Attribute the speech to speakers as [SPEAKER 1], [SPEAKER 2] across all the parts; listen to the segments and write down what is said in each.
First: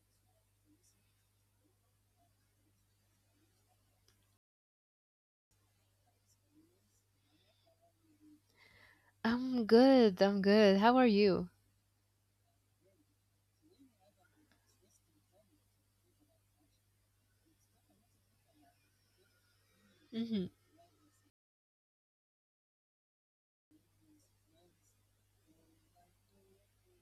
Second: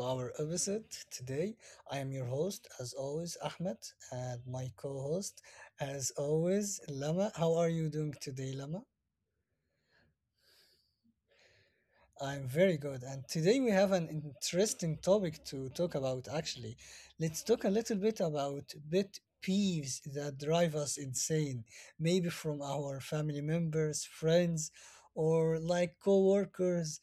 [SPEAKER 1] our episode today. I am your host, as always, Ahmed, and my co host, as always, Lama. How are you doing today, Lama?
[SPEAKER 2] I'm good. I'm good. How are you?
[SPEAKER 1] I'm very good. And today we have an interesting topic to talk about, actually. Let's talk a little bit about bit peeves that
[SPEAKER 2] Hmm.
[SPEAKER 1] drive us insane, maybe from our family members, friends, or like coworkers.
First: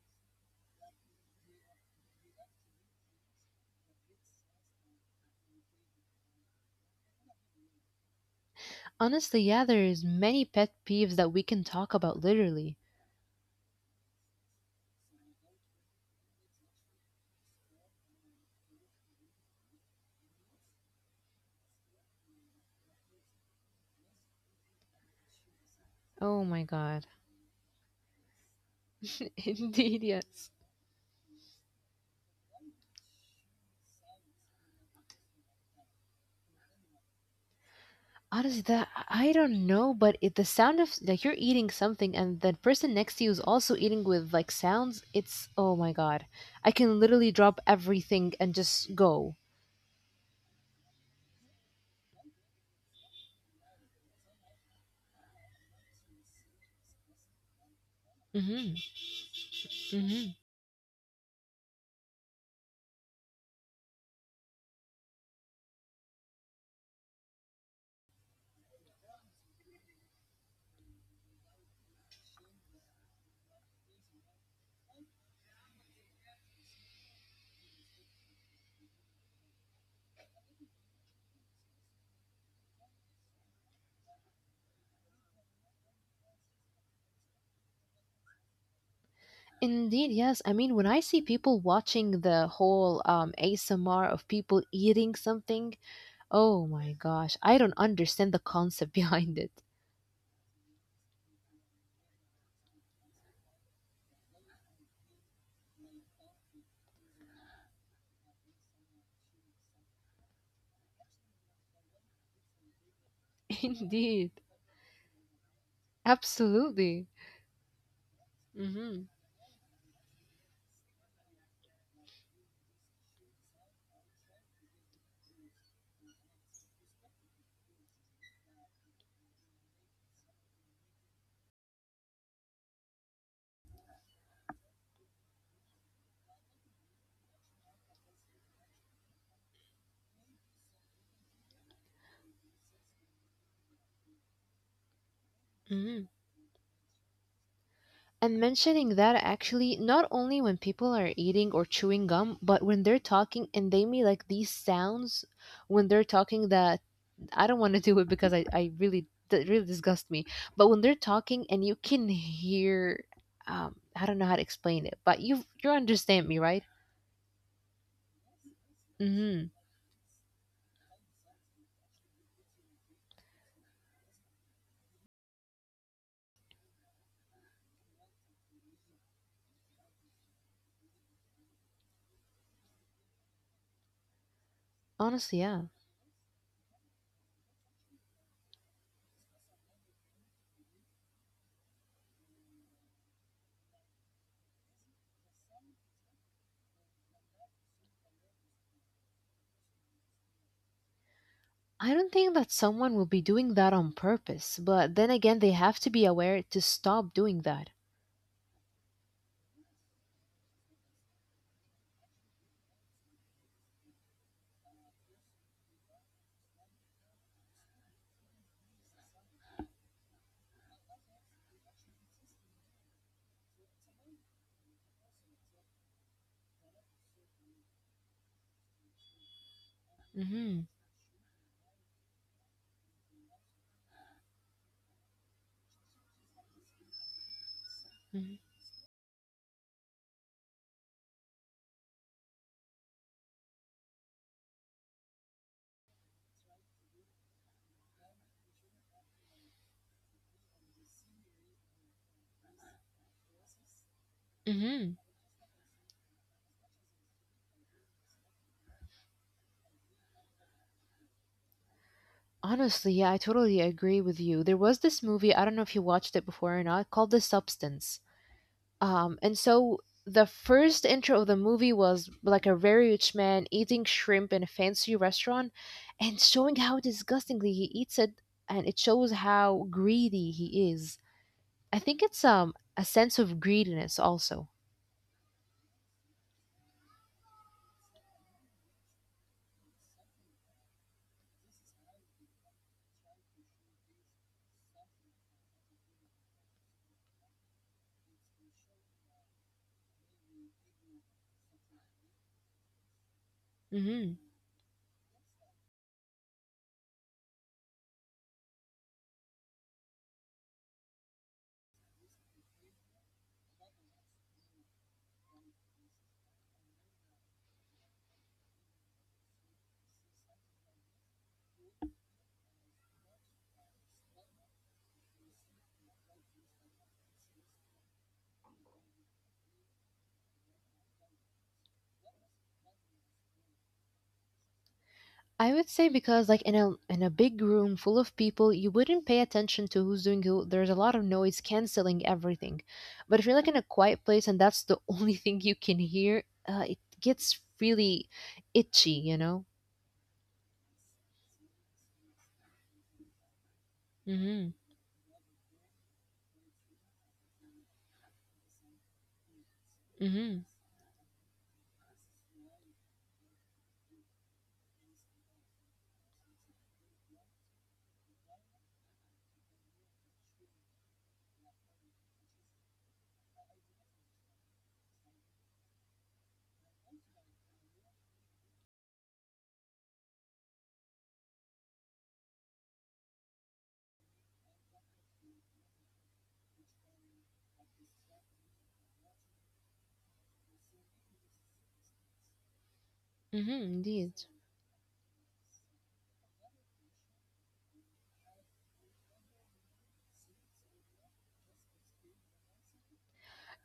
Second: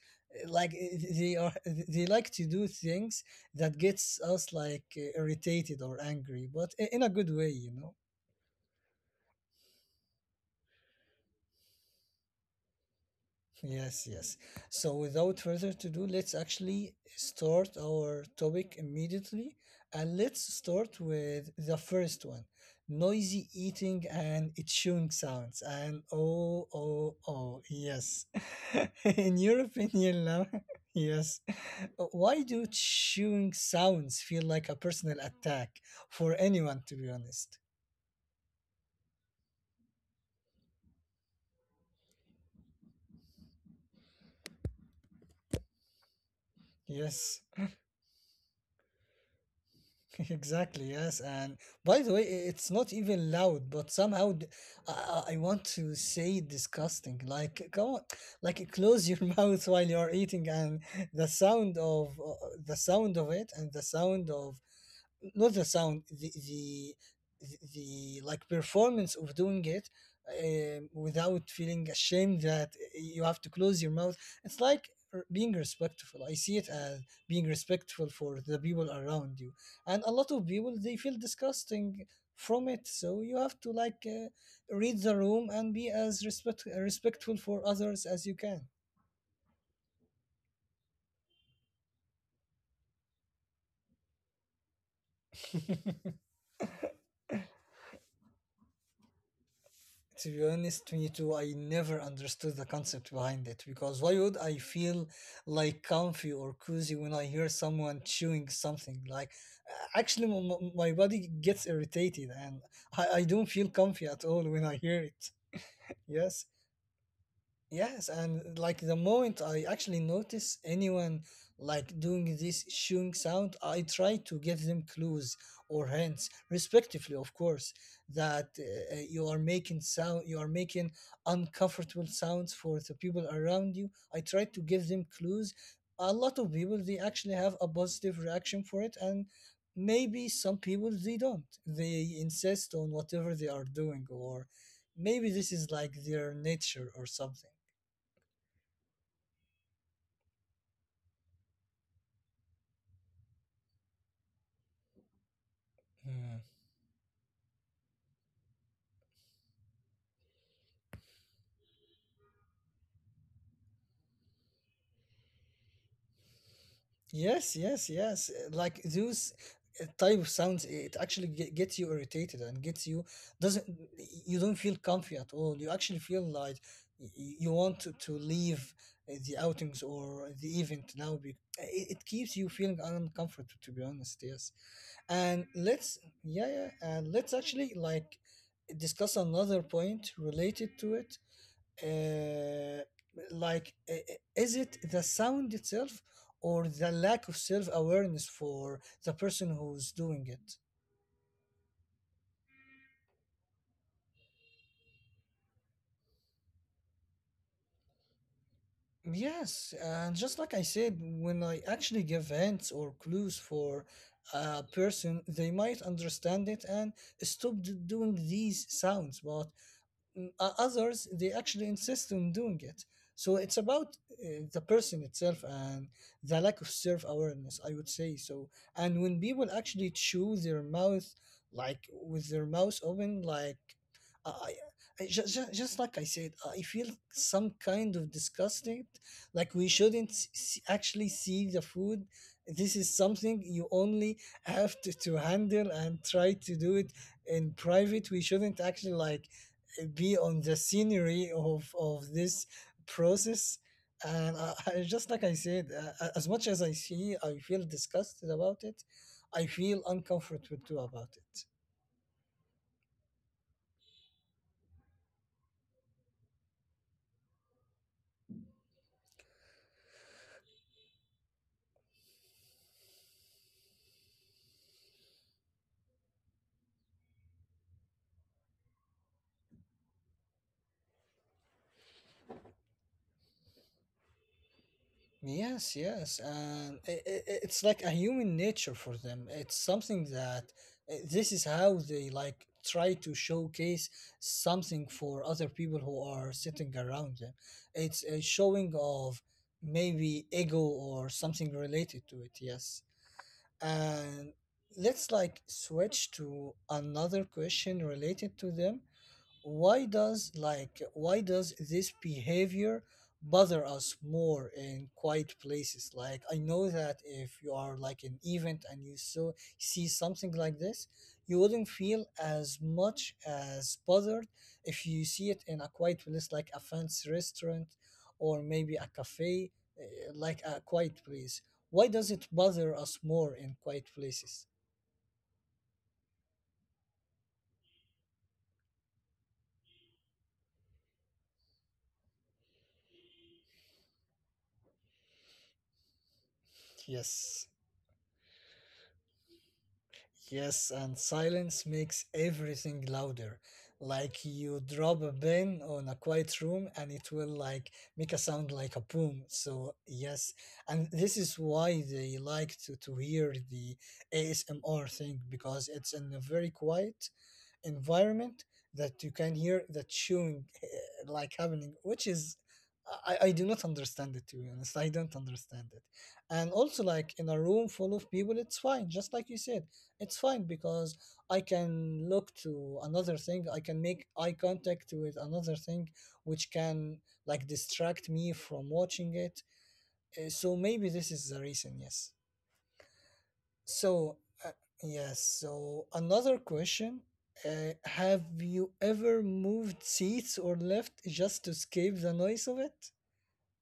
[SPEAKER 1] Like they like to do things that gets us like irritated or angry, but in a good way,
[SPEAKER 2] Honestly, yeah, there is many pet peeves that we can talk about literally.
[SPEAKER 1] Yes, yes. So, without further to do, let's actually start our topic immediately. And let's start with the first one, noisy eating and chewing sounds. And
[SPEAKER 2] Oh my
[SPEAKER 1] oh,
[SPEAKER 2] god.
[SPEAKER 1] oh, oh, yes. In your
[SPEAKER 2] Indeed,
[SPEAKER 1] opinion, Lama,
[SPEAKER 2] yes.
[SPEAKER 1] yes. Why do chewing sounds feel like a personal attack for anyone, to be honest?
[SPEAKER 2] Honestly, that I don't know, but the sound of like you're eating something and the person next to you is also eating with like sounds, it's oh my god. I can literally
[SPEAKER 1] Yes.
[SPEAKER 2] drop everything and just go.
[SPEAKER 1] Exactly, yes. And by the way, it's not even loud, but somehow I, I want to say disgusting. Like, come on, like
[SPEAKER 2] Hmm.
[SPEAKER 1] close your mouth while you're
[SPEAKER 2] Hmm.
[SPEAKER 1] eating, and the sound of uh, the sound of it, and the sound of, not the sound, the, like performance of doing it without feeling ashamed that you have to close your mouth. It's like being respectful. I see it as being respectful for the people around you, and a lot of people they feel disgusting from it, so you have to like read the room and be as respectful for others as you can.
[SPEAKER 2] Indeed, yes. I mean, when I see people watching the whole ASMR of people eating something, oh my gosh, I don't understand the concept behind it.
[SPEAKER 1] To be honest, me too. I never understood the concept behind it because why would I feel like comfy or cozy when I hear someone chewing something? Like, actually, my body gets irritated and I don't feel comfy at
[SPEAKER 2] Indeed,
[SPEAKER 1] all when I hear it. Yes,
[SPEAKER 2] absolutely.
[SPEAKER 1] yes, and like the
[SPEAKER 2] Hmm.
[SPEAKER 1] moment I actually notice anyone like doing this shooing sound, I try to give them clues or hints, respectively, of course, that you are making sound, you are making uncomfortable sounds for the people around you. I try to give them clues. A lot of people they actually have a positive reaction for it, and maybe some people they don't. They insist on whatever they are doing, or maybe this is like
[SPEAKER 2] Hmm.
[SPEAKER 1] their nature or something.
[SPEAKER 2] And mentioning that actually, not only when people are eating or chewing gum, but when they're talking and they make like these sounds when they're
[SPEAKER 1] Mm.
[SPEAKER 2] talking that I don't want to do it because I really, that really disgust me. But when they're talking and you can hear, I don't know how to explain it, but you understand me, right?
[SPEAKER 1] Yes, yes, yes. Like those
[SPEAKER 2] Hmm.
[SPEAKER 1] type of sounds, it actually gets you irritated and gets you, doesn't, you don't feel comfy at all. You actually feel like you want to leave the outings or the event now. It keeps you feeling uncomfortable, to be honest. Yes,
[SPEAKER 2] Honestly,
[SPEAKER 1] and
[SPEAKER 2] yeah.
[SPEAKER 1] let's actually like discuss another point related to it, uh, like is it the sound itself or the lack of self-awareness for the person who's doing it?
[SPEAKER 2] I don't think that someone will be doing that on purpose, but then again, they have to be aware to stop doing that.
[SPEAKER 1] Yes, and just like I said, when I actually give hints or clues for a person, they might understand it and stop doing these sounds. But others they actually insist on doing it. So it's about the person itself and the lack of self awareness, I would say. So, and when people actually chew their
[SPEAKER 2] Hmm.
[SPEAKER 1] mouth, like with their mouth open, like i, I I just like I said, I feel some kind of
[SPEAKER 2] Hmm.
[SPEAKER 1] disgusted, like we shouldn't actually see the food. This is something you only have to handle and try to do it in private. We shouldn't actually like be on the scenery of this process. And I
[SPEAKER 2] Hmm.
[SPEAKER 1] just like I said, as much as I see, I feel disgusted about it, I feel uncomfortable too about it.
[SPEAKER 2] Honestly, yeah, I totally agree with you. There was this movie, I don't know if you watched it before or not, called The Substance. And so the first intro of the movie was like a very rich man eating shrimp in a fancy restaurant and showing how disgustingly he eats it, and it shows how greedy he is. I think it's a sense of greediness also.
[SPEAKER 1] Yes, yes, and it's like a human nature for them. It's something that this is how they like try to showcase something for other people who are sitting around them. It's a showing of maybe ego or something related to it. Yes.
[SPEAKER 2] Hmm.
[SPEAKER 1] And let's like switch to another question related to them. Why does like why does this behavior bother us more in quiet places? Like I know that if you are like an event and you so see something like this, you wouldn't feel as much as bothered if you see it in a quiet place like a fancy restaurant or maybe a cafe, eh, like a quiet place. Why does it bother us more in quiet places?
[SPEAKER 2] I would say because like in a big room full of people, you wouldn't pay attention to who's doing who. There's a lot of noise canceling everything. But if you're like in a quiet place and that's the only thing you can hear, it gets
[SPEAKER 1] Yes.
[SPEAKER 2] really itchy.
[SPEAKER 1] Yes, and silence makes everything louder. Like
[SPEAKER 2] Mm-hmm.
[SPEAKER 1] you drop a pin on a quiet room and it will like make a sound like a boom. So yes,
[SPEAKER 2] Mm-hmm.
[SPEAKER 1] and this is why they like to hear the ASMR thing, because it's in a very quiet environment that you can hear that chewing like happening. Which is, I do not understand it, to be honest. I don't understand it. And also like in a room full of people, it's fine, just like you said. It's fine because I can look to another thing, I can make eye contact with another thing, which can like distract me from watching it. So maybe this is the reason. Yes.
[SPEAKER 2] Mm-hmm. Indeed.
[SPEAKER 1] so, uh, yes, so another question. Have you ever moved seats or left just to escape the noise of it?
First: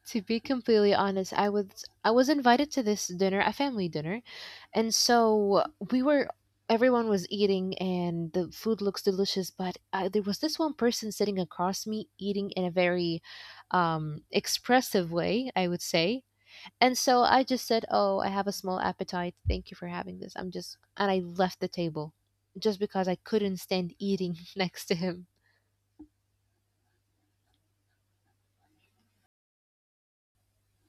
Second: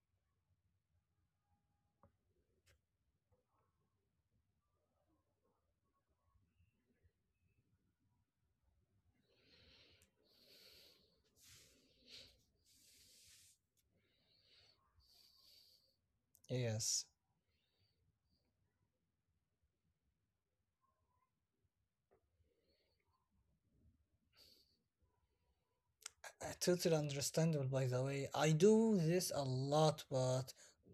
[SPEAKER 2] To be completely honest, I was invited to this dinner, a family dinner, and so we were everyone was eating and the food looks delicious, but there was this one person sitting across me eating in a very expressive way, I would say. And
[SPEAKER 1] Yes.
[SPEAKER 2] so I just said, "Oh, I have a small appetite. Thank you for having this. I'm just..." and I left the table just because I couldn't stand eating next to him.
[SPEAKER 1] Totally understandable, by the way. I do this a lot, but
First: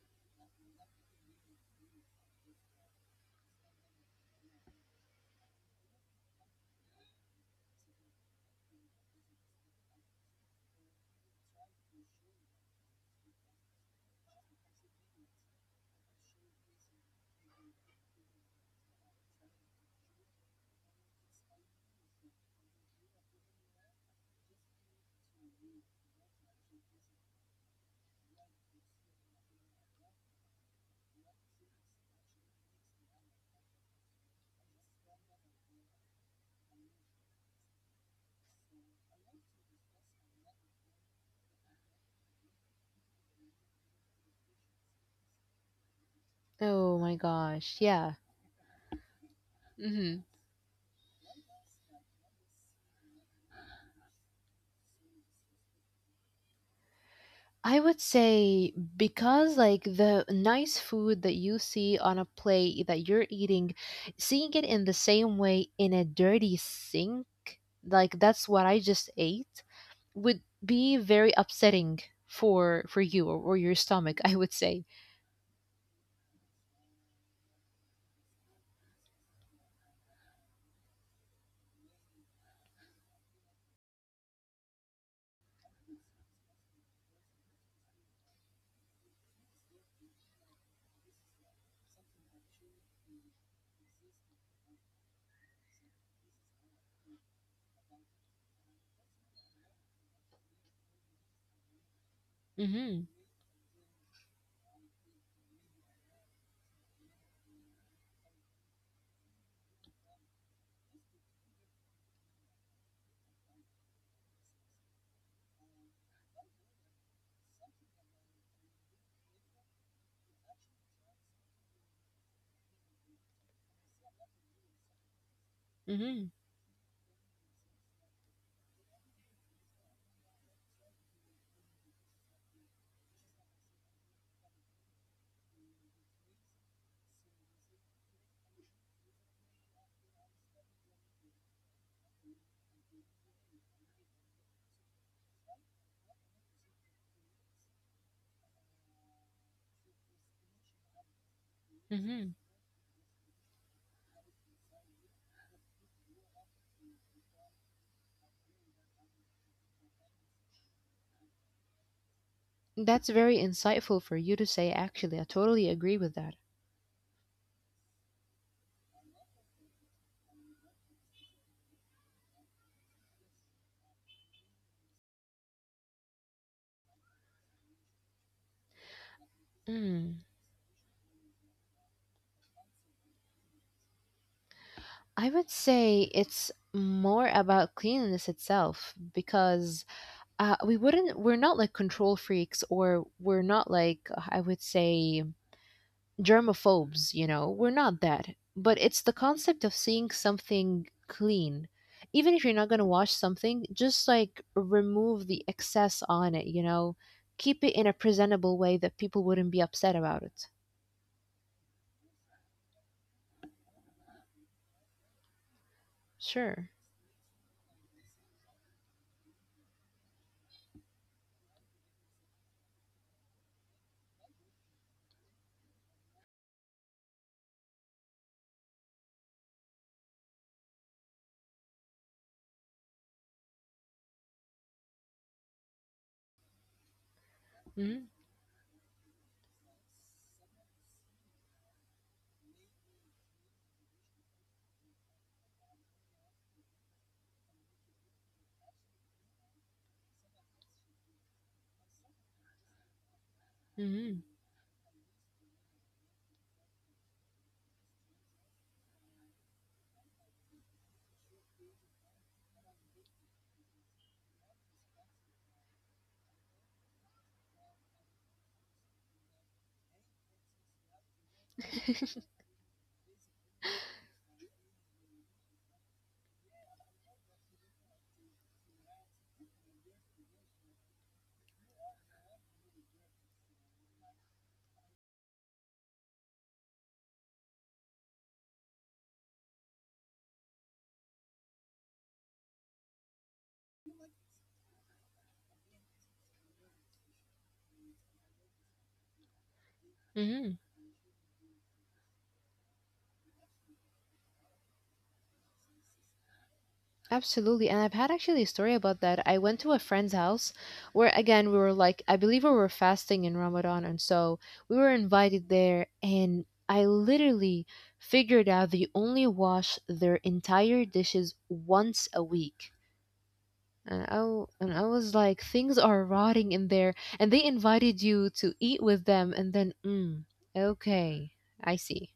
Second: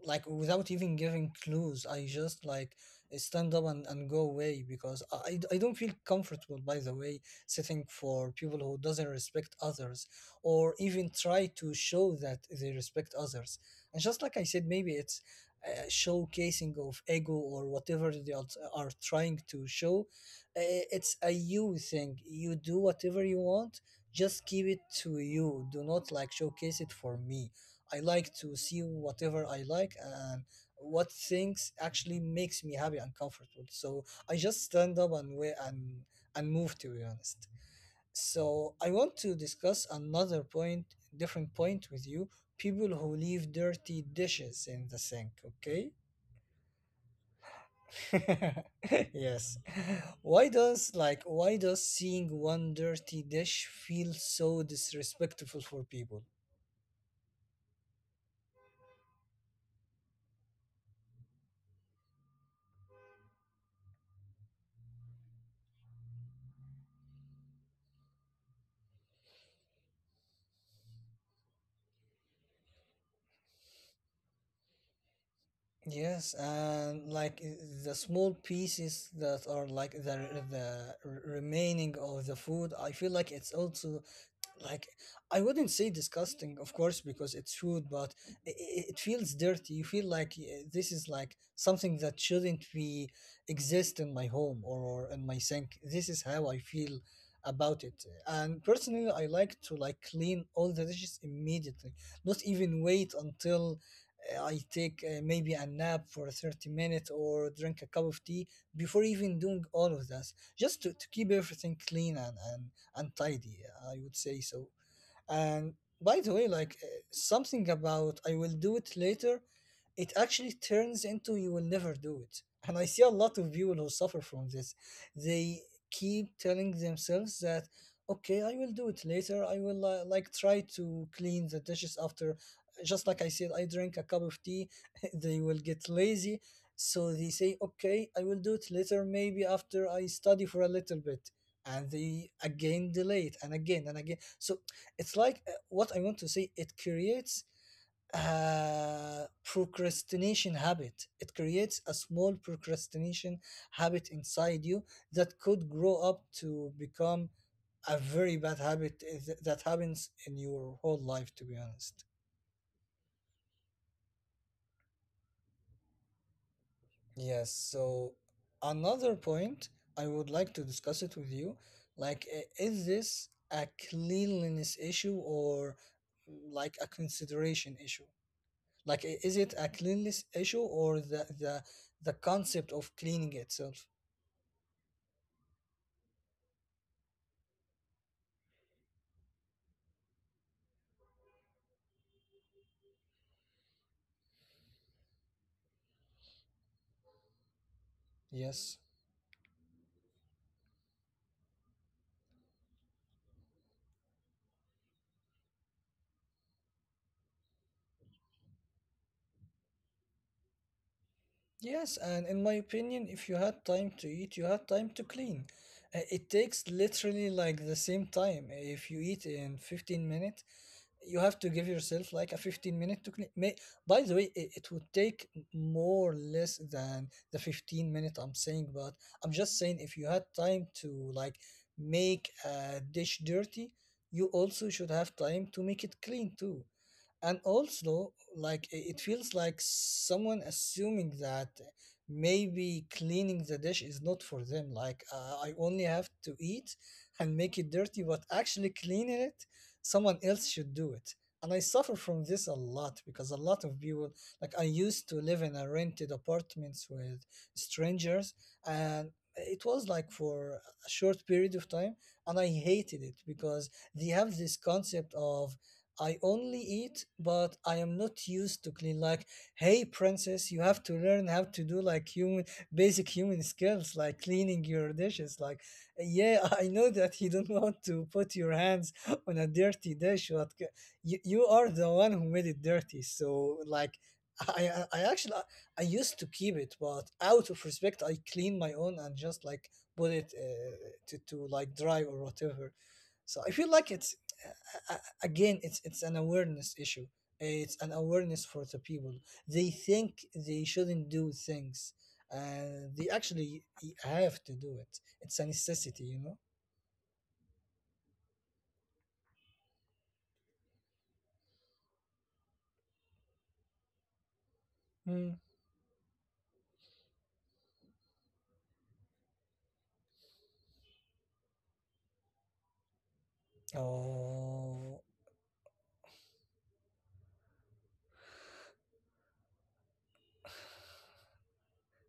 [SPEAKER 1] like without even giving clues, I just like stand up and go away because I don't feel comfortable, by the way, sitting for people who doesn't respect others or even try to show that they respect others. And just like I said, maybe it's showcasing of ego or whatever are trying to show. It's a you thing. You do whatever you want, just keep it to you. Do not like showcase it for me. I like to see whatever I like and what things actually makes me happy and comfortable. So I just stand up and wait and move, to be honest. So I want to discuss another point, different point with you. People who leave dirty dishes in the sink, okay?
[SPEAKER 2] Oh my gosh. Yeah.
[SPEAKER 1] yes.
[SPEAKER 2] Mhm.
[SPEAKER 1] Why does like why does seeing one dirty dish feel so disrespectful for people?
[SPEAKER 2] I would say because like the nice food that you see on a plate that you're eating, seeing it in the same way in a dirty sink, like that's what I just ate, would be very upsetting for you or your stomach, I would say.
[SPEAKER 1] Yes, and like the small pieces that are like the remaining of the food, I feel like it's also like, I wouldn't say disgusting of course because it's food, but i i- it feels dirty. You feel like this is like something that shouldn't be exist in my home, or in my sink. This is how I feel about it. And personally I like to like clean all the dishes immediately, not even
[SPEAKER 2] Mhm.
[SPEAKER 1] wait until I take maybe a nap for 30 minutes or drink a cup of tea before even doing all of this, just to keep everything clean and untidy, I would say. So, and by the way, like something about I will do it later, it actually turns into you will never do it. And I see a lot of people who suffer from this. They
[SPEAKER 2] Mhm.
[SPEAKER 1] keep telling themselves that, okay, I will do it later. I will like try to clean the dishes after. Just like I said, I drink a cup of tea. They will get lazy. So they say, okay, I will do it later, maybe after I study for a little bit. And they again delay it and again and again. So it's like, what I want to say, it creates a procrastination habit. It creates a
[SPEAKER 2] Mhm.
[SPEAKER 1] small procrastination habit inside you that could grow up to become a very bad habit, that happens in your whole life, to be honest.
[SPEAKER 2] That's very insightful for you to say actually. I totally agree with that.
[SPEAKER 1] Yes. So another point I would like to discuss it with you. Like, is this a cleanliness issue or like a consideration issue? Like, is it a
[SPEAKER 2] Mm.
[SPEAKER 1] cleanliness issue or the concept of cleaning itself?
[SPEAKER 2] I would say it's more about cleanliness itself because we're not like control freaks or we're not like I would say germophobes. We're not that. But
[SPEAKER 1] Yes.
[SPEAKER 2] it's the concept of seeing something clean. Even if you're not going to wash something, just like remove the excess on it. Keep it in a presentable way that people wouldn't be upset about it.
[SPEAKER 1] Yes, and in my opinion, if you had time to eat, you had time to clean. It takes
[SPEAKER 2] Sure.
[SPEAKER 1] literally like the same time. If you eat in 15 minutes, you have to give yourself like a 15 minute to clean. May, by the way, it would take more or less than the 15-minute I'm saying, but I'm just saying if you had time to like make a dish dirty, you also should have time to make it clean too. And
[SPEAKER 2] Mhm.
[SPEAKER 1] also like it feels like someone assuming that maybe cleaning the dish is not for them. Like, I only have to eat and make it dirty, but actually cleaning it, someone else should do it. And I suffer from this a lot because a lot of people,
[SPEAKER 2] Mhm.
[SPEAKER 1] like I used to live in a rented apartments with strangers, and it was like for a short period of time, and I hated it because they have this concept of, I only eat, but I am not used to clean. Like, hey, princess, you have to learn how to do like human, basic human skills, like cleaning your dishes. Like, yeah, I know that you don't want to put your hands on a dirty dish, but you, you are the one who made it dirty. So, like, I actually, I used to keep it, but out of respect, I clean my own and just like put it to like dry or whatever. So I feel like a- again, it's an awareness issue. It's an awareness for the people. They think
[SPEAKER 2] Mhm.
[SPEAKER 1] they shouldn't do things. They actually have to do it. It's a necessity, you know.
[SPEAKER 2] Absolutely. And I've had actually a story about that. I went to a friend's house where, again, we were like, I believe we were fasting in Ramadan. And so we were
[SPEAKER 1] Hmm.
[SPEAKER 2] invited there. And I literally figured out they only wash their entire dishes once a week. And I
[SPEAKER 1] Oh,
[SPEAKER 2] was like, things are rotting in there. And they invited you to eat with them. And then, okay, I see.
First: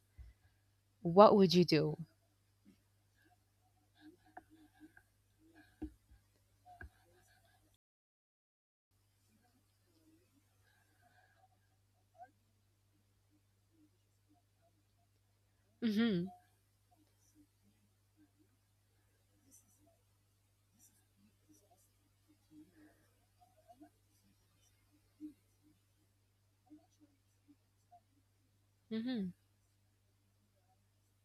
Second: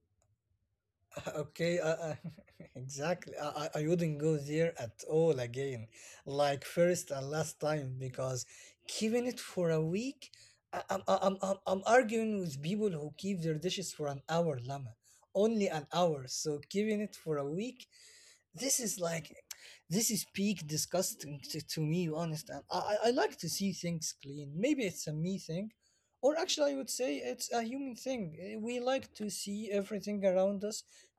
[SPEAKER 2] What would you
[SPEAKER 1] okay,
[SPEAKER 2] do?
[SPEAKER 1] exactly. I wouldn't go there at all again, like first and last time, because keeping it for a week, I, I'm arguing with people who keep their dishes for an hour, Lama. Only an
[SPEAKER 2] Mm
[SPEAKER 1] hour.
[SPEAKER 2] hmm.
[SPEAKER 1] So keeping it for a week, this is like, this is peak disgusting, to me honest. And I like to see things clean. Maybe it's a me thing, or actually I would say it's a human thing. Eh, we like to
[SPEAKER 2] Mm
[SPEAKER 1] see everything around us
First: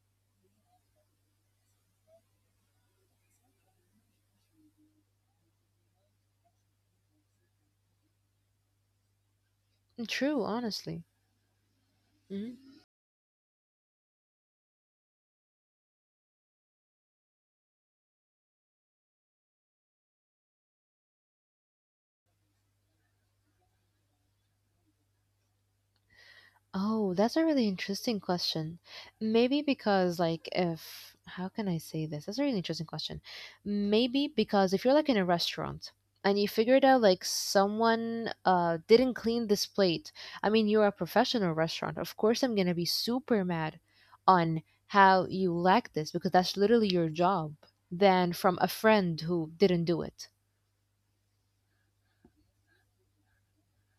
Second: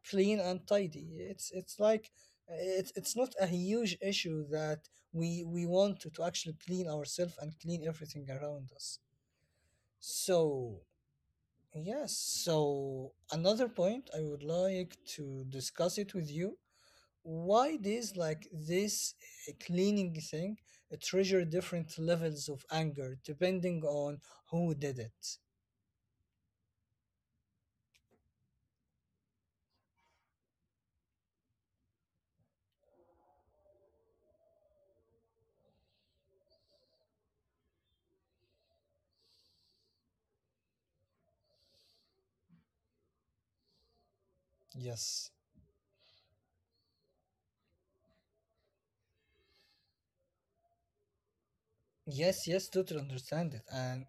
[SPEAKER 1] clean and tidy. It's like, it's not a huge issue that we want to actually clean ourselves and clean everything around us.
[SPEAKER 2] hmm. True,
[SPEAKER 1] So
[SPEAKER 2] honestly.
[SPEAKER 1] yes. So
[SPEAKER 2] Mhm.
[SPEAKER 1] another point I would like to discuss it with you, why does like this cleaning thing trigger different levels of anger depending on who did it?
[SPEAKER 2] Oh, that's a really interesting question. Maybe because, like, if, how can I say this? That's a really interesting question. Maybe because if you're like in a restaurant and you figured out like someone didn't clean this plate, I mean, you're a professional restaurant. Of course, I'm gonna be super mad on
[SPEAKER 1] Yes.
[SPEAKER 2] how you lack this because that's literally your job than from a friend who didn't do it.
[SPEAKER 1] Yes, yes, totally understand it. And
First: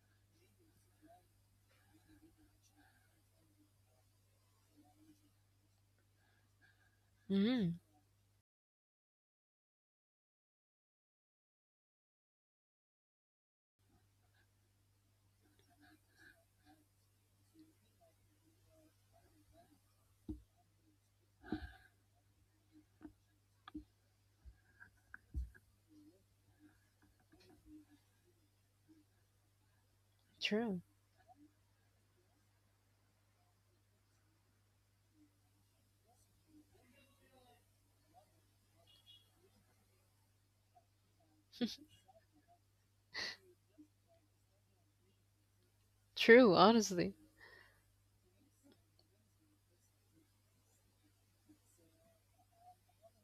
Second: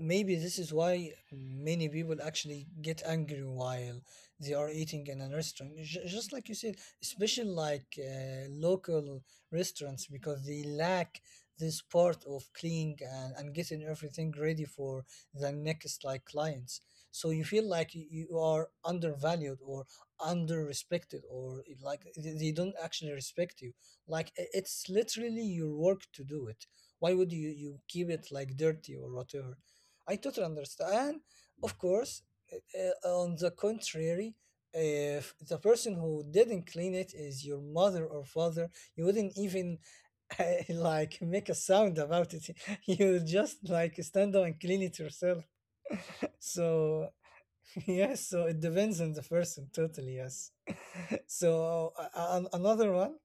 [SPEAKER 1] maybe this is why many people actually get angry while they are eating in a restaurant. Just like you said, especially
[SPEAKER 2] Mm,
[SPEAKER 1] like local restaurants, because they lack this part of cleaning and, getting everything ready for the next like clients. So you feel like you are undervalued or under respected, or like they don't actually respect you. Like, it's literally your work to do it. Why would you keep it like dirty or whatever? I totally
[SPEAKER 2] true.
[SPEAKER 1] understand. And of course, on the contrary, if the person who didn't clean it is your mother or father, you wouldn't even like make a sound about it. You would just like stand up and clean it yourself.
[SPEAKER 2] True,
[SPEAKER 1] So
[SPEAKER 2] honestly.
[SPEAKER 1] yes, so it depends on the person totally. Yes. So another one,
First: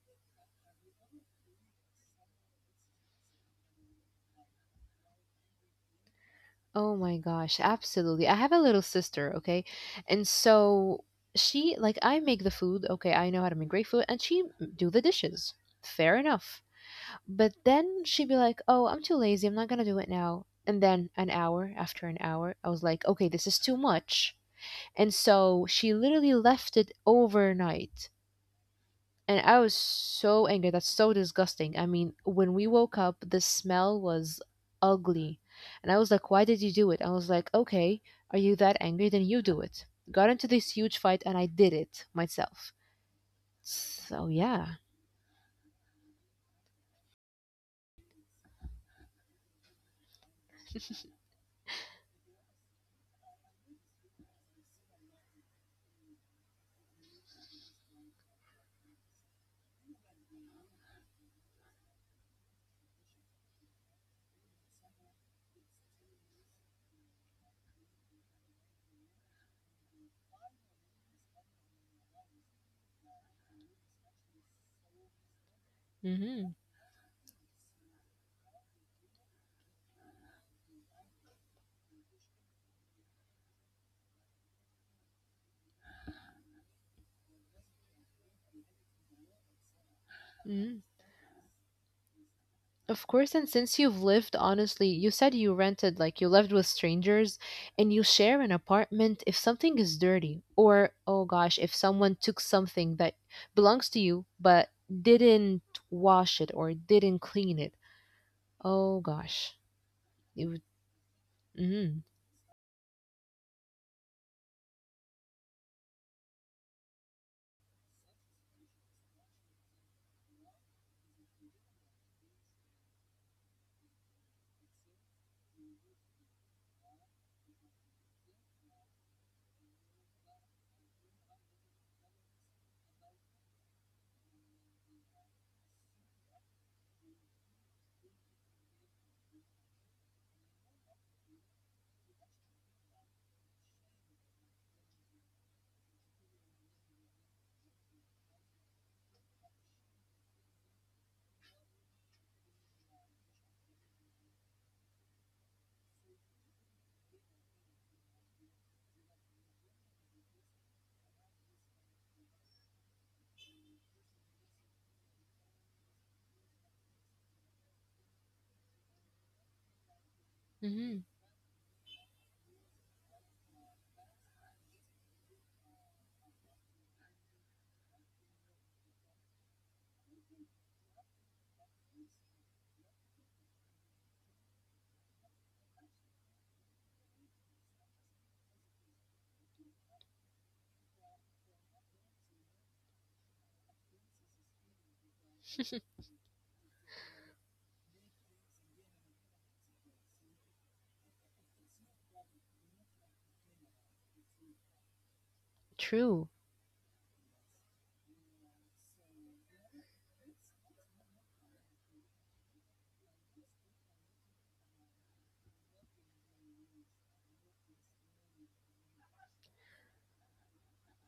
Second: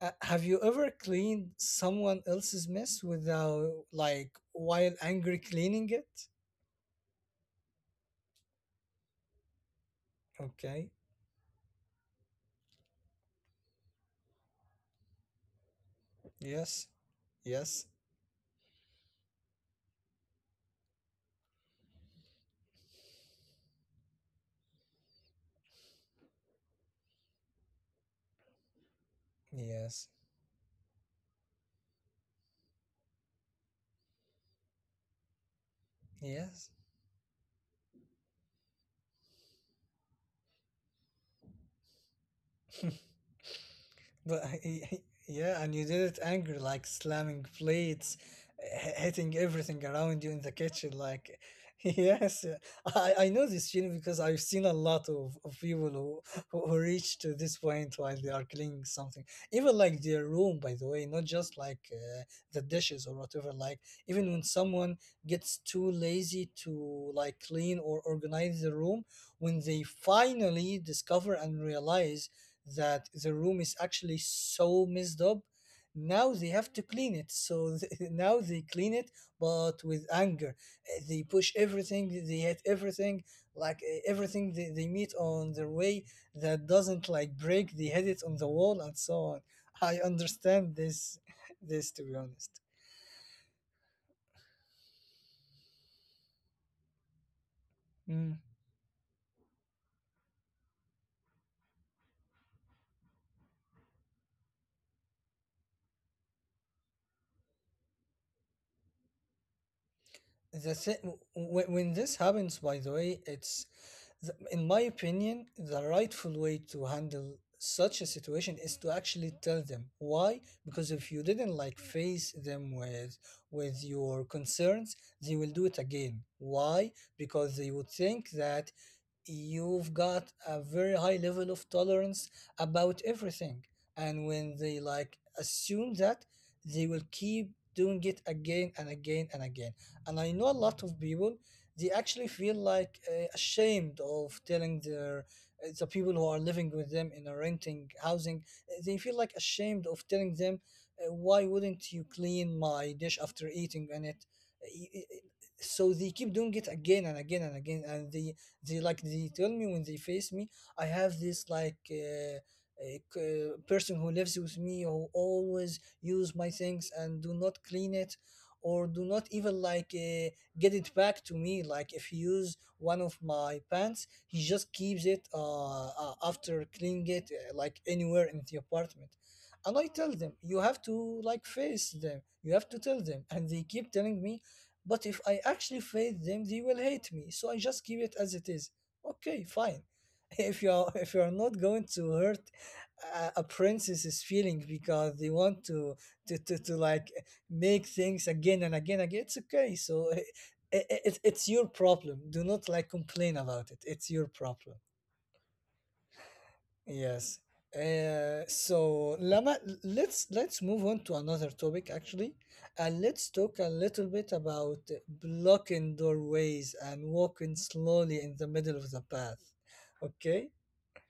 [SPEAKER 1] have you ever cleaned someone else's mess without like, while angry cleaning it?
[SPEAKER 2] Oh my gosh, absolutely. I have a little sister, okay? And
[SPEAKER 1] Okay.
[SPEAKER 2] so she like I make the food, okay, I know how to make great food and do the dishes. Fair enough.
[SPEAKER 1] Yes.
[SPEAKER 2] But
[SPEAKER 1] Yes.
[SPEAKER 2] then she'd be like, "Oh, I'm too lazy. I'm not going to do it now." And then an hour after an hour, I was like, "Okay, this is too much." And so she literally left it overnight and I was
[SPEAKER 1] Yes.
[SPEAKER 2] so angry. That's so disgusting. I mean, when we woke up, the smell was ugly. And I was like, why did
[SPEAKER 1] Yes.
[SPEAKER 2] you do it? I was like, okay, are you that angry? Then you do it. Got into this huge fight and I did it myself. So,
[SPEAKER 1] But
[SPEAKER 2] yeah.
[SPEAKER 1] yeah, and you did it angry, like slamming plates, hitting everything around you in the kitchen. Like, yes, yeah. I know this feeling because I've seen a lot of people who, who reach to this point while they are cleaning something. Even like their room, by the way, not just like the dishes or whatever. Like, even when someone gets too lazy to like clean or organize the room, when they finally discover and realize that the room is actually so messed up. Now they
[SPEAKER 2] Hmm.
[SPEAKER 1] have to clean it. So now they clean it, but with anger. They push everything, they hit everything, like everything they meet on their way that doesn't like break, they hit it on the wall and so on. I understand this, this to be honest.
[SPEAKER 2] Of course, and since you've lived, honestly, you said you rented, like you lived with strangers and you
[SPEAKER 1] Mm.
[SPEAKER 2] share an apartment. If something is dirty, or oh gosh, if someone took something that belongs to you but didn't wash it or didn't clean it, oh gosh, it would,
[SPEAKER 1] the thi- w- when
[SPEAKER 2] mm,
[SPEAKER 1] this happens, by the way, it's in my opinion the rightful way to handle such a situation is to actually tell them why, because if you didn't like face them with your concerns, they will do it again. Why? Because they would think that you've got a very high level of tolerance about everything. And when they like assume that, they will keep doing it again and again and again. And I know a lot of people, they actually feel like ashamed of telling their the people who are living with them in a renting housing. They feel like ashamed of telling them, why wouldn't you clean my dish after eating on it? Uh, Y- y- y- so they keep doing it again and again and again. And they like, they tell me, when they face me, I have this like a person who lives with me who always use my things and do not clean it, or do not even like get it
[SPEAKER 2] mm,
[SPEAKER 1] back to me. Like if he use one of my pants, he just keeps it after cleaning it like anywhere in the apartment. And I tell them, you have to like face them. You have to tell them. And they keep telling me, but if I actually fail them, they will hate me. So I just keep it as it is. Okay, fine. If you're not going to hurt a princess's feeling because they want to, to like make things again and again again, it's okay. So it's your problem. Do not like complain about it. It's your problem.
[SPEAKER 2] true.
[SPEAKER 1] Yes. So Lama, let's move on to another topic actually, and let's talk a little bit about blocking doorways and walking slowly in the middle of the path. Okay?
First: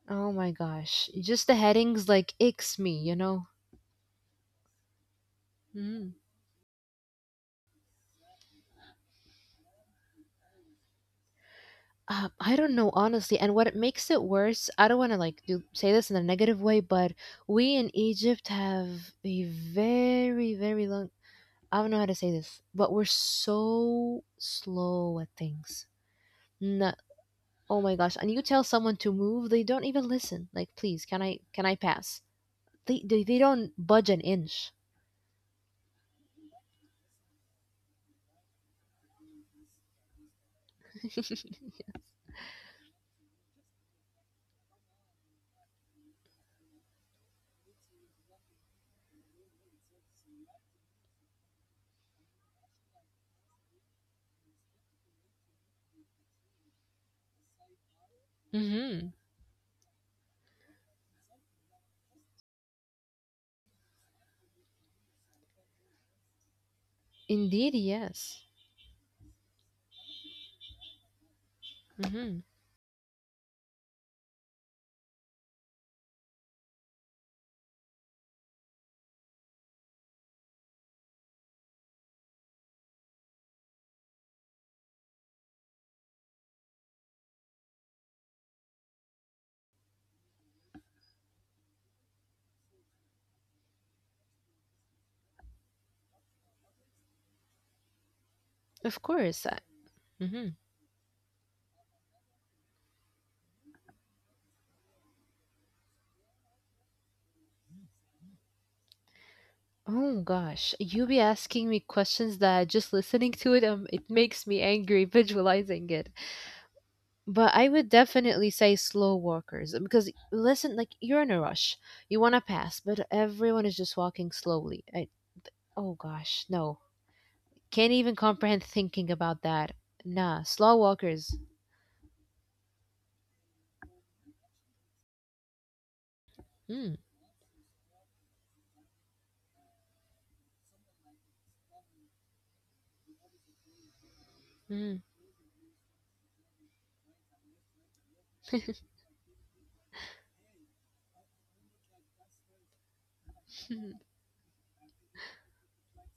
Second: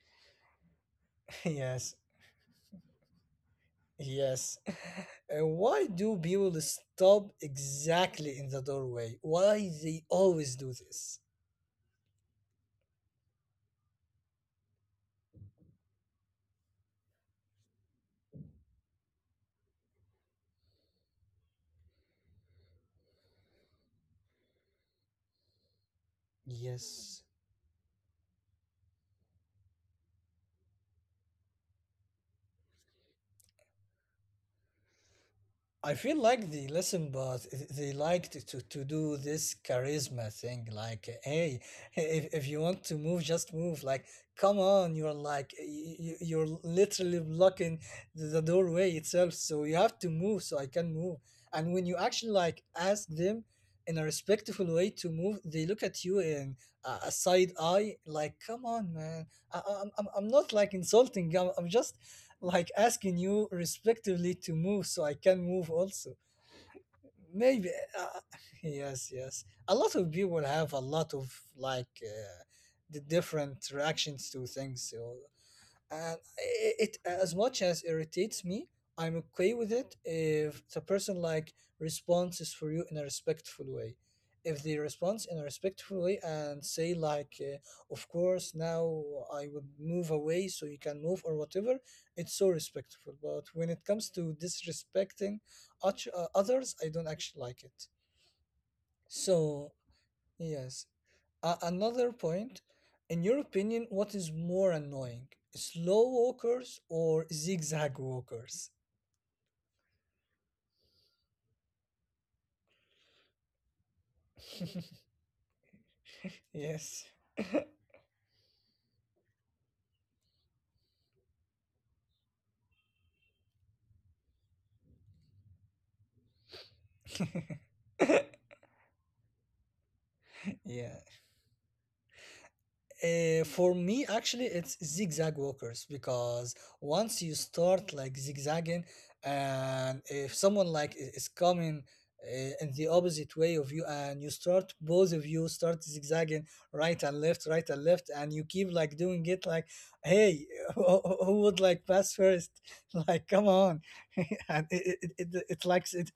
[SPEAKER 2] Oh my gosh, just the
[SPEAKER 1] Yes.
[SPEAKER 2] headings like icks me.
[SPEAKER 1] Yes. Why
[SPEAKER 2] Mm.
[SPEAKER 1] do people stop exactly in the doorway? Why they always do this?
[SPEAKER 2] I don't know, honestly. And what it makes it worse, I don't want to like do say this in a negative way, but we in Egypt have a very, very long. I don't know how to say this, but we're so slow at things. Not
[SPEAKER 1] Yes.
[SPEAKER 2] oh my gosh! And you tell someone to move, they don't even listen. Like, please, can I pass? They don't budge an inch.
[SPEAKER 1] I feel like they listen, but they like to, to do this charisma thing. Like, hey, if, you want to move, just move. Like, come on, you're like, you're literally blocking the doorway itself. So you have to move so I can move. And when you actually like ask them in a respectful way to move, they look at you in a side eye, like, come on,
[SPEAKER 2] Mm-hmm.
[SPEAKER 1] man. I'm not like insulting, I'm just like asking you respectively to move so I can move also. Maybe,
[SPEAKER 2] Indeed,
[SPEAKER 1] uh,
[SPEAKER 2] yes.
[SPEAKER 1] yes, yes. A lot of people have a lot of like
[SPEAKER 2] Mm-hmm.
[SPEAKER 1] the different reactions to things. So, and it as much as irritates me, I'm okay with it if the person like responds is for you in a respectful way. If they respond in a respectful way and say like, of course, now I would move away so you can move or whatever, it's so respectful. But when it comes to disrespecting others, I don't actually like it.
[SPEAKER 2] Of course. I,
[SPEAKER 1] So
[SPEAKER 2] mhm.
[SPEAKER 1] yes. Another point, in your opinion, what is more annoying? Slow walkers or zigzag walkers?
[SPEAKER 2] Oh gosh, you be asking me questions that just listening to it, it makes me angry visualizing it.
[SPEAKER 1] Yes,
[SPEAKER 2] But I would definitely say slow walkers because listen, like you're in a rush, you want to pass, but everyone is just walking slowly. I, oh gosh, no, can't even comprehend thinking about that. Nah, slow
[SPEAKER 1] yeah.
[SPEAKER 2] walkers.
[SPEAKER 1] For me, actually, it's zigzag walkers, because
[SPEAKER 2] Hmm.
[SPEAKER 1] once you start like zigzagging, and if someone like is coming in the opposite way of you, and you start,
[SPEAKER 2] Hmm.
[SPEAKER 1] both of you start zigzagging right and left, and you keep like doing it, like, hey, who would like pass first? Like, come on,
[SPEAKER 2] Hmm.
[SPEAKER 1] and it it's like it,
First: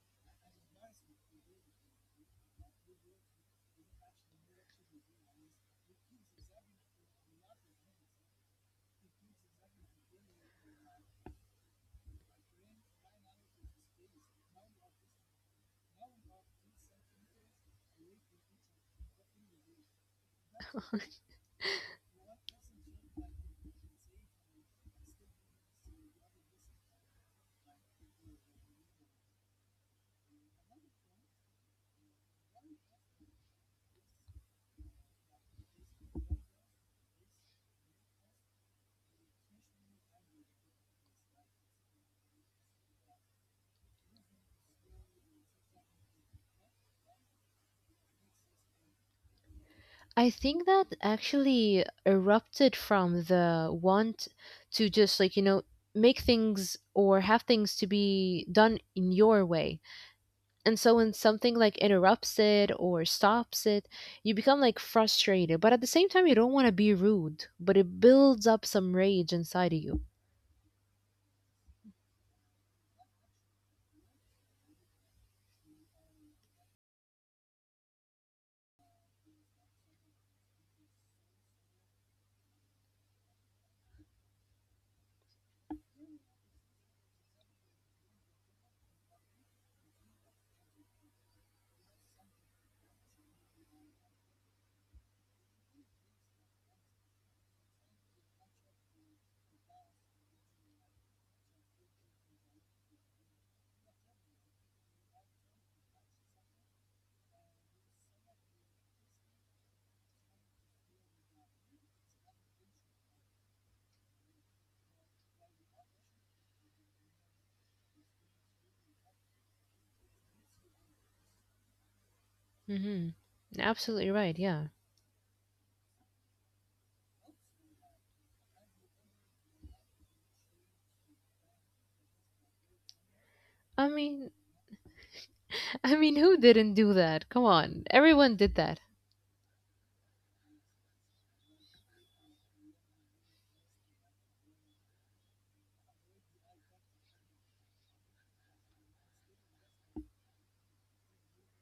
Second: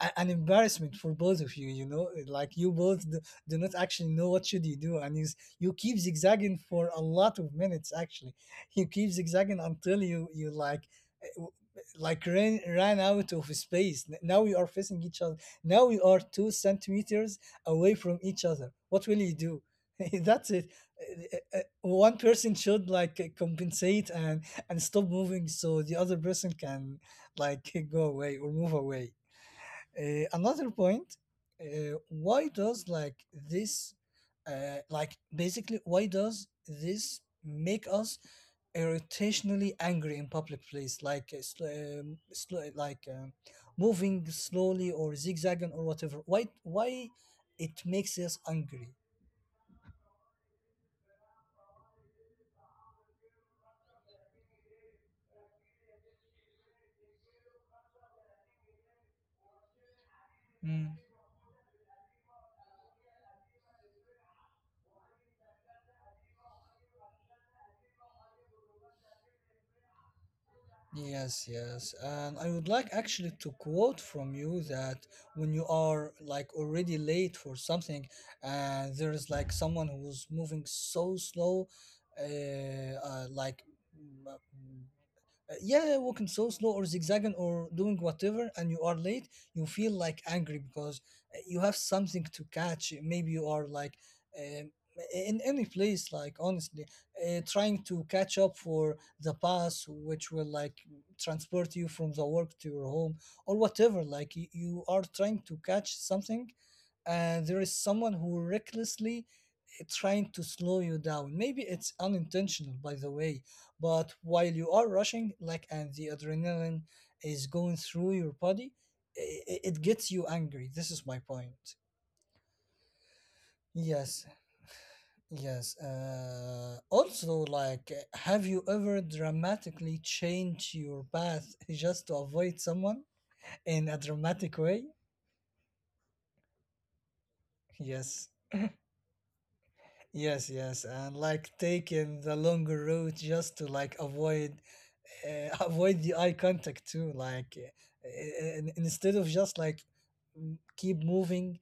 [SPEAKER 1] an embarrassment for both of you, you know, like you both do, do not actually know what should you do. And you, you keep zigzagging for a lot of minutes actually. You keep zigzagging until you like eh, w- like ran out of space. Now you are facing each other. Now we are 2 centimeters away from each other. What will you do? That's it. One person should like compensate and stop moving so the other person can like go away or move away. Another point, why does like this, like basically, why does this make us irritationally angry in public place, like like moving slowly or zigzagging or whatever? Why it makes us angry?
[SPEAKER 2] I think that actually erupted from the want to just like, make things or have things to be done in your way. And so
[SPEAKER 1] Hmm.
[SPEAKER 2] when something like interrupts it or stops it, you become like frustrated. But at the same time, you don't want to be rude, but it builds up some rage inside of you.
[SPEAKER 1] Yes, yes. And I would like actually to quote from you that when you are like already late for something and there is like someone who's moving so slow, uh, uh like yeah, walking so slow or zigzagging or doing whatever, and you are late, you feel like angry because you have something to catch. Maybe you are like um, in any place, like honestly, trying to catch up for the bus, which will like transport you from the work to your home or whatever. Like you are trying to catch something and there is someone who recklessly trying to slow you down. Maybe it's unintentional, by the way, but while you are rushing, like, and the adrenaline is going through your body, it gets you angry. This is my point.
[SPEAKER 2] Hmm. Absolutely
[SPEAKER 1] Yes,
[SPEAKER 2] right. Yeah.
[SPEAKER 1] yes. Also, like, have you ever dramatically changed your path just to avoid someone
[SPEAKER 2] I
[SPEAKER 1] in a
[SPEAKER 2] mean,
[SPEAKER 1] dramatic way?
[SPEAKER 2] I mean, who didn't do that? Come on.
[SPEAKER 1] Yes.
[SPEAKER 2] Everyone did that.
[SPEAKER 1] Yes, and like taking the longer route just to like avoid avoid the eye contact too. Like instead of just like keep moving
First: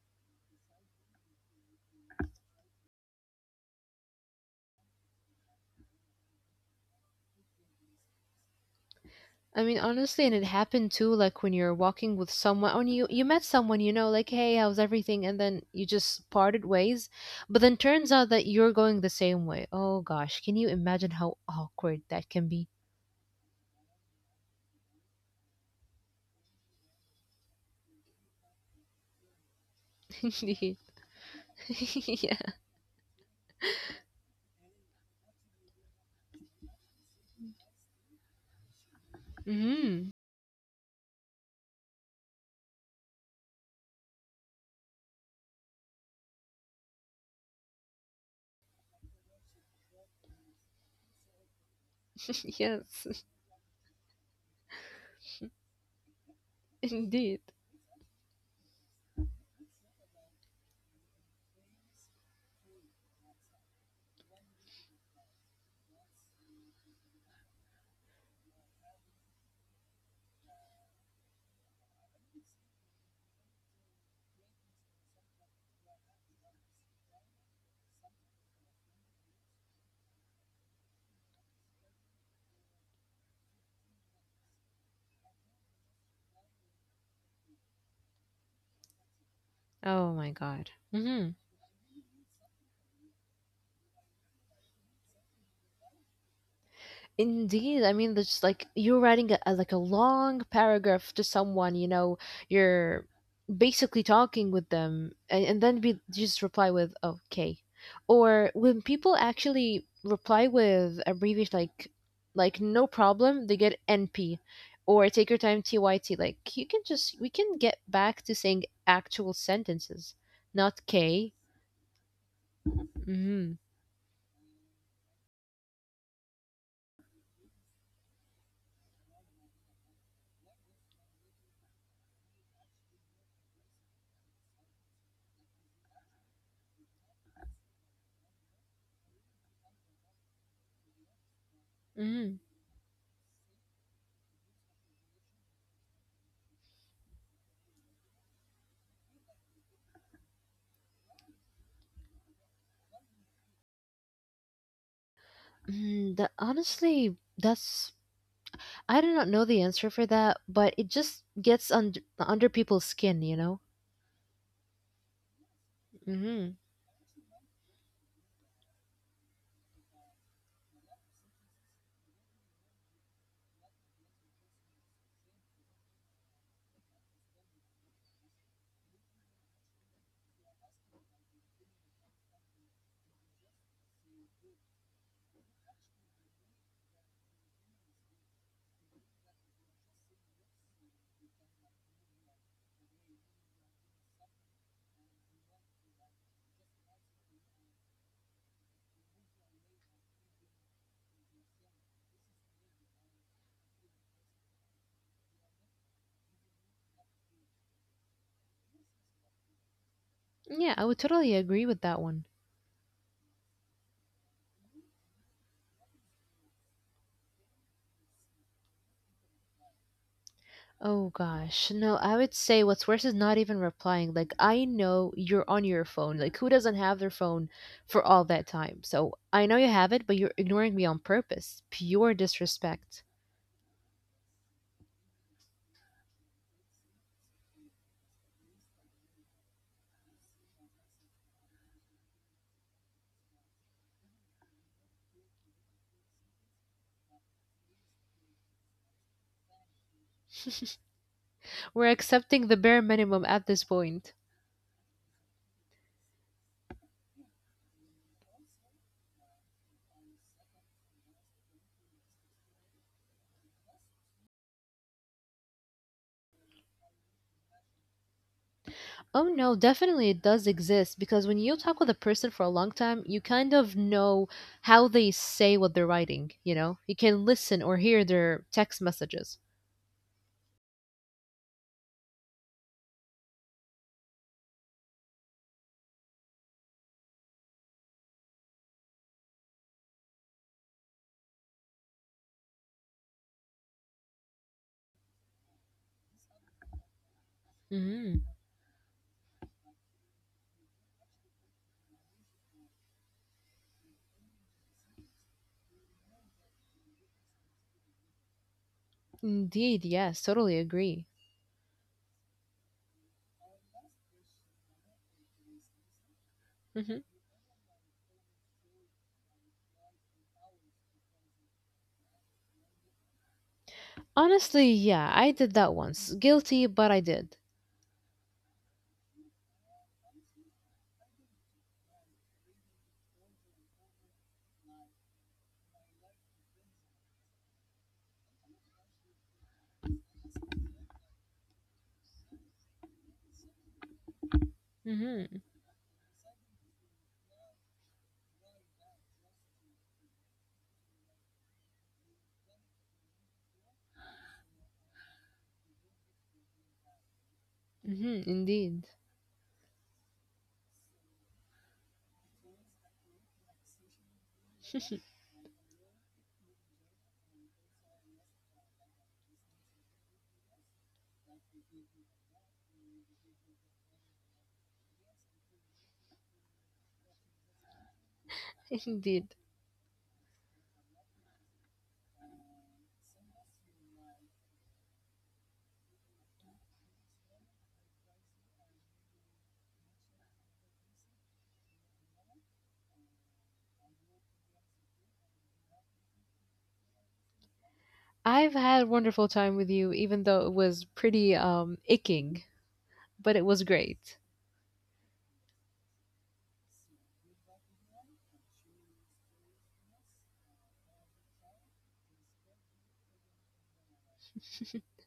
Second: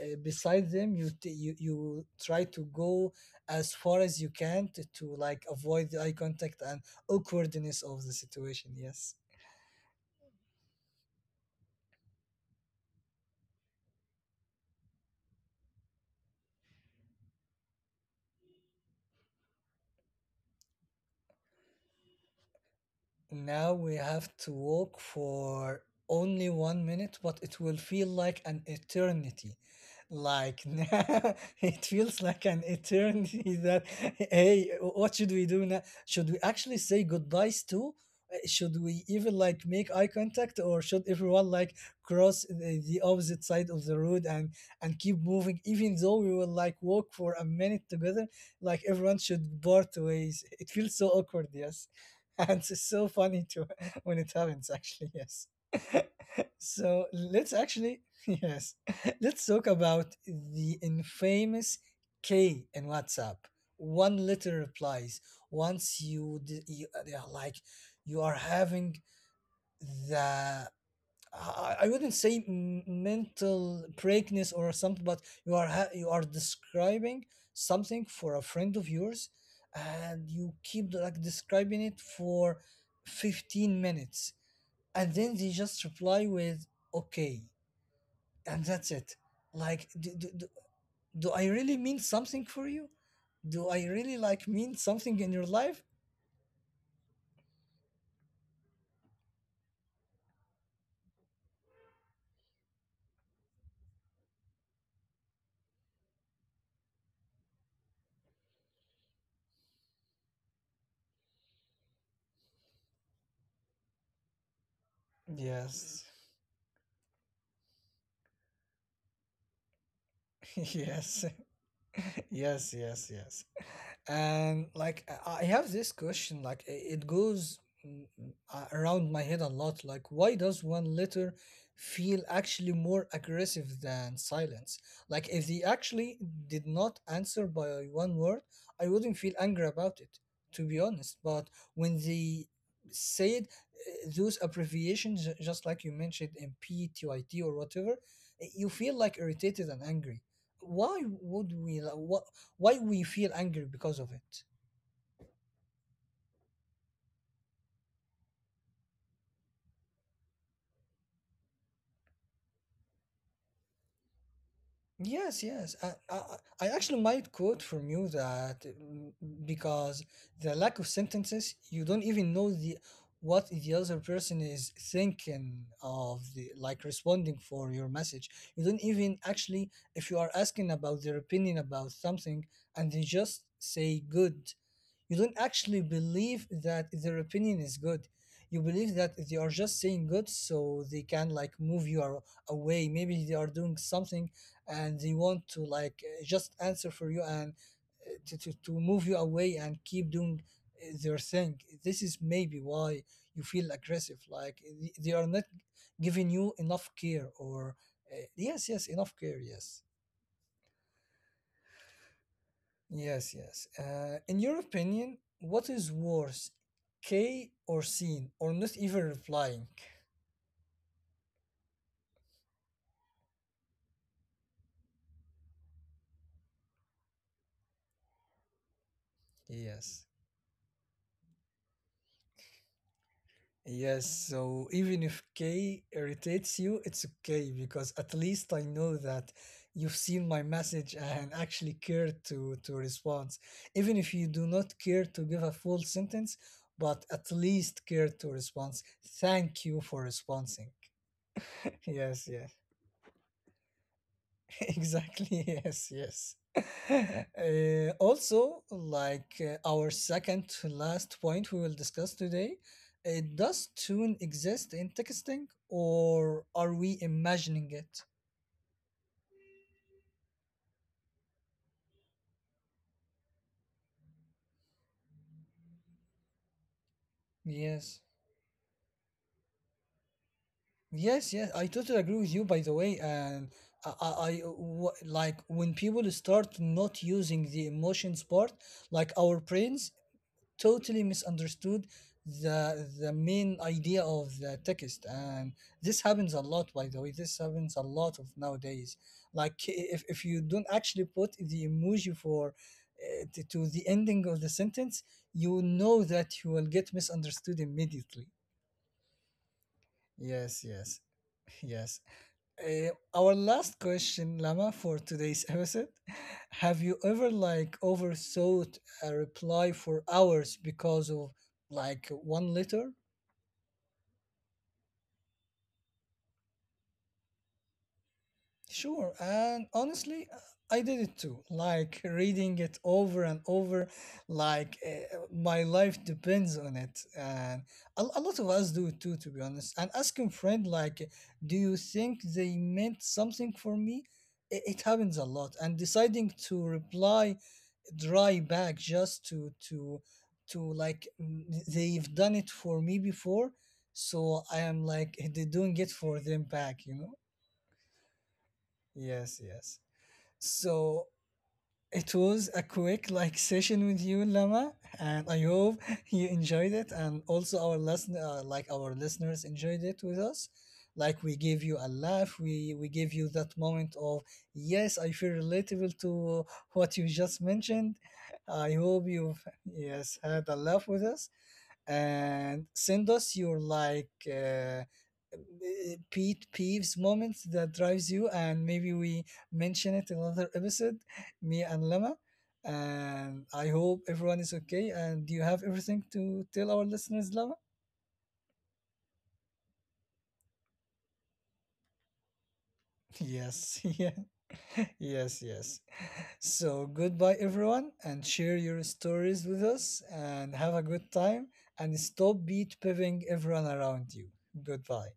[SPEAKER 1] beside them, you t- you try to go as far as you can to like avoid the eye contact and awkwardness of the situation. Yes.
[SPEAKER 2] I mean, honestly, and it happened too, like when you're walking with someone, when you met someone, like, hey, how's everything? And then you just parted ways, but then turns out that you're going the same way. Oh gosh, can you imagine how awkward that can be?
[SPEAKER 1] Now we have to walk for only one minute, but it will feel like an eternity. Like
[SPEAKER 2] Indeed.
[SPEAKER 1] now, it feels
[SPEAKER 2] Yeah.
[SPEAKER 1] like an eternity that, hey, what should we do now? Should we actually say goodbyes too? Should we even like make eye
[SPEAKER 2] Hmm.
[SPEAKER 1] contact, or should everyone like cross the opposite side of the road and keep moving, even though we will like walk for a minute together? Like everyone should part ways. It feels so awkward. Yes. And it's so
[SPEAKER 2] Yes,
[SPEAKER 1] funny to when it happens, actually. Yes, so
[SPEAKER 2] indeed.
[SPEAKER 1] let's actually yes, let's talk about the infamous K in WhatsApp, one letter replies. Once you, d- you they are like, you are having the, I wouldn't say mental breakness or something, but you are you are describing something for a friend of yours, and you keep like describing it for 15 minutes, and then they just reply with "okay," and that's it. Like,
[SPEAKER 2] Oh my god. Hmm.
[SPEAKER 1] do I really mean something for you? Do I really like mean something in your life?
[SPEAKER 2] Indeed. I mean, there's like you're writing like a long paragraph to someone, you know, you're basically talking with them and then we just reply with okay, or when people actually reply with abbreviation like no problem they get NP, or take your time
[SPEAKER 1] Yes.
[SPEAKER 2] TYT, like you can just we can get back to saying actual sentences, not
[SPEAKER 1] Yes,
[SPEAKER 2] K.
[SPEAKER 1] yes, yes, yes.
[SPEAKER 2] Mm-hmm.
[SPEAKER 1] And like I have this question, like it goes around my head a lot. Like, why does one letter feel actually more aggressive than silence? Like, if they actually did not answer by one word, I wouldn't feel angry about it, to be honest. But when
[SPEAKER 2] Mm.
[SPEAKER 1] they say it, those abbreviations, just like you mentioned, MP or whatever, you feel like irritated and angry. Why would we like, what, why we feel angry because of it?
[SPEAKER 2] Mm, that honestly that's, I do not know the answer for that, but it just gets under people's skin.
[SPEAKER 1] Yes, yes.
[SPEAKER 2] Mm-hmm.
[SPEAKER 1] I actually might quote from you that. Because the lack of sentences, you don't even know the, what the other person is thinking of, the like responding for your message. You don't even actually, if you are asking about their opinion about something, and they just say good. You don't actually believe that their opinion is good. You believe that they are just saying good so they can like move away. Maybe they are doing something and they want to like just answer for you and to move you away and keep doing their thing. This is maybe why you feel aggressive. Like they are not giving you enough care or yes, yes, enough care. Yes.
[SPEAKER 2] Yeah, I would totally agree with that one.
[SPEAKER 1] Yes, yes. In your opinion, what is worse, K or seen or not even replying?
[SPEAKER 2] Oh gosh. No, I would say what's worse is not even replying. Like I know you're on your phone. Like who doesn't have their phone for all that time? So I know you have it,
[SPEAKER 1] Yes.
[SPEAKER 2] but you're ignoring me on purpose. Pure disrespect.
[SPEAKER 1] Yes, so even if K irritates you, it's okay, because at least I know that you've seen my message and actually care to respond. Even if you do not care to give a full sentence, but at least care to respond. Thank you for responding.
[SPEAKER 2] We're
[SPEAKER 1] Yes,
[SPEAKER 2] accepting
[SPEAKER 1] yes.
[SPEAKER 2] the bare minimum at this point.
[SPEAKER 1] Exactly, yes, yes. Also, like our second to last point we will discuss today, does tune exist in texting, or are we imagining it?
[SPEAKER 2] Oh no, definitely it does exist because when you talk with a person for a long time, you kind of know how they say what they're writing, you know? You can listen or
[SPEAKER 1] Yes,
[SPEAKER 2] hear their text messages.
[SPEAKER 1] yes, yes. I totally agree with you, by the way. And I, I, I- like when people start not using the emotions part, like our brains totally misunderstood the main idea of the text. And this happens a lot, by the way. This happens a lot of
[SPEAKER 2] Hmm.
[SPEAKER 1] nowadays. Like, if you don't actually put the emoji for, to the ending of the sentence, you know that you will get misunderstood immediately.
[SPEAKER 2] Indeed, yes,
[SPEAKER 1] Yes,
[SPEAKER 2] totally
[SPEAKER 1] yes.
[SPEAKER 2] agree.
[SPEAKER 1] Yes. Uh, our last question, Lama, for today's episode. Have you
[SPEAKER 2] Mhm.
[SPEAKER 1] ever like overthought a reply for hours because of like one letter?
[SPEAKER 2] Honestly, yeah, I did that once. Guilty, but I did.
[SPEAKER 1] Sure, and honestly, I did it too. Like reading it over and over, like my life depends on it. And a lot of us do it too, to be honest. And asking friend like, do you think they meant something for me? It happens a
[SPEAKER 2] Mhm.
[SPEAKER 1] lot. And deciding to reply dry bag, just to like mm, they've done it for me before, so I am like, they're doing it for them back, you know.
[SPEAKER 2] Mhm, indeed.
[SPEAKER 1] Yes, yes. So it was a quick like session with you, Lama, and I hope you enjoyed it, and also our listen like our listeners enjoyed it with us. Like, we gave you a laugh, we gave you that moment of, yes, I feel relatable to what you just mentioned. I hope
[SPEAKER 2] Indeed.
[SPEAKER 1] you've, yes, had a laugh with us, and send us your like pet peeves moments that drives you, and maybe we mention it in another episode, me and Lama. And I hope everyone is okay. And do you have everything to tell our listeners, Lama?
[SPEAKER 2] I've had a wonderful time with you even though it was pretty aching, but it was
[SPEAKER 1] Yes, yeah,
[SPEAKER 2] great.
[SPEAKER 1] yes, yes. So goodbye everyone, and share your stories with us and have a good time, and stop beat piving everyone around you. Goodbye.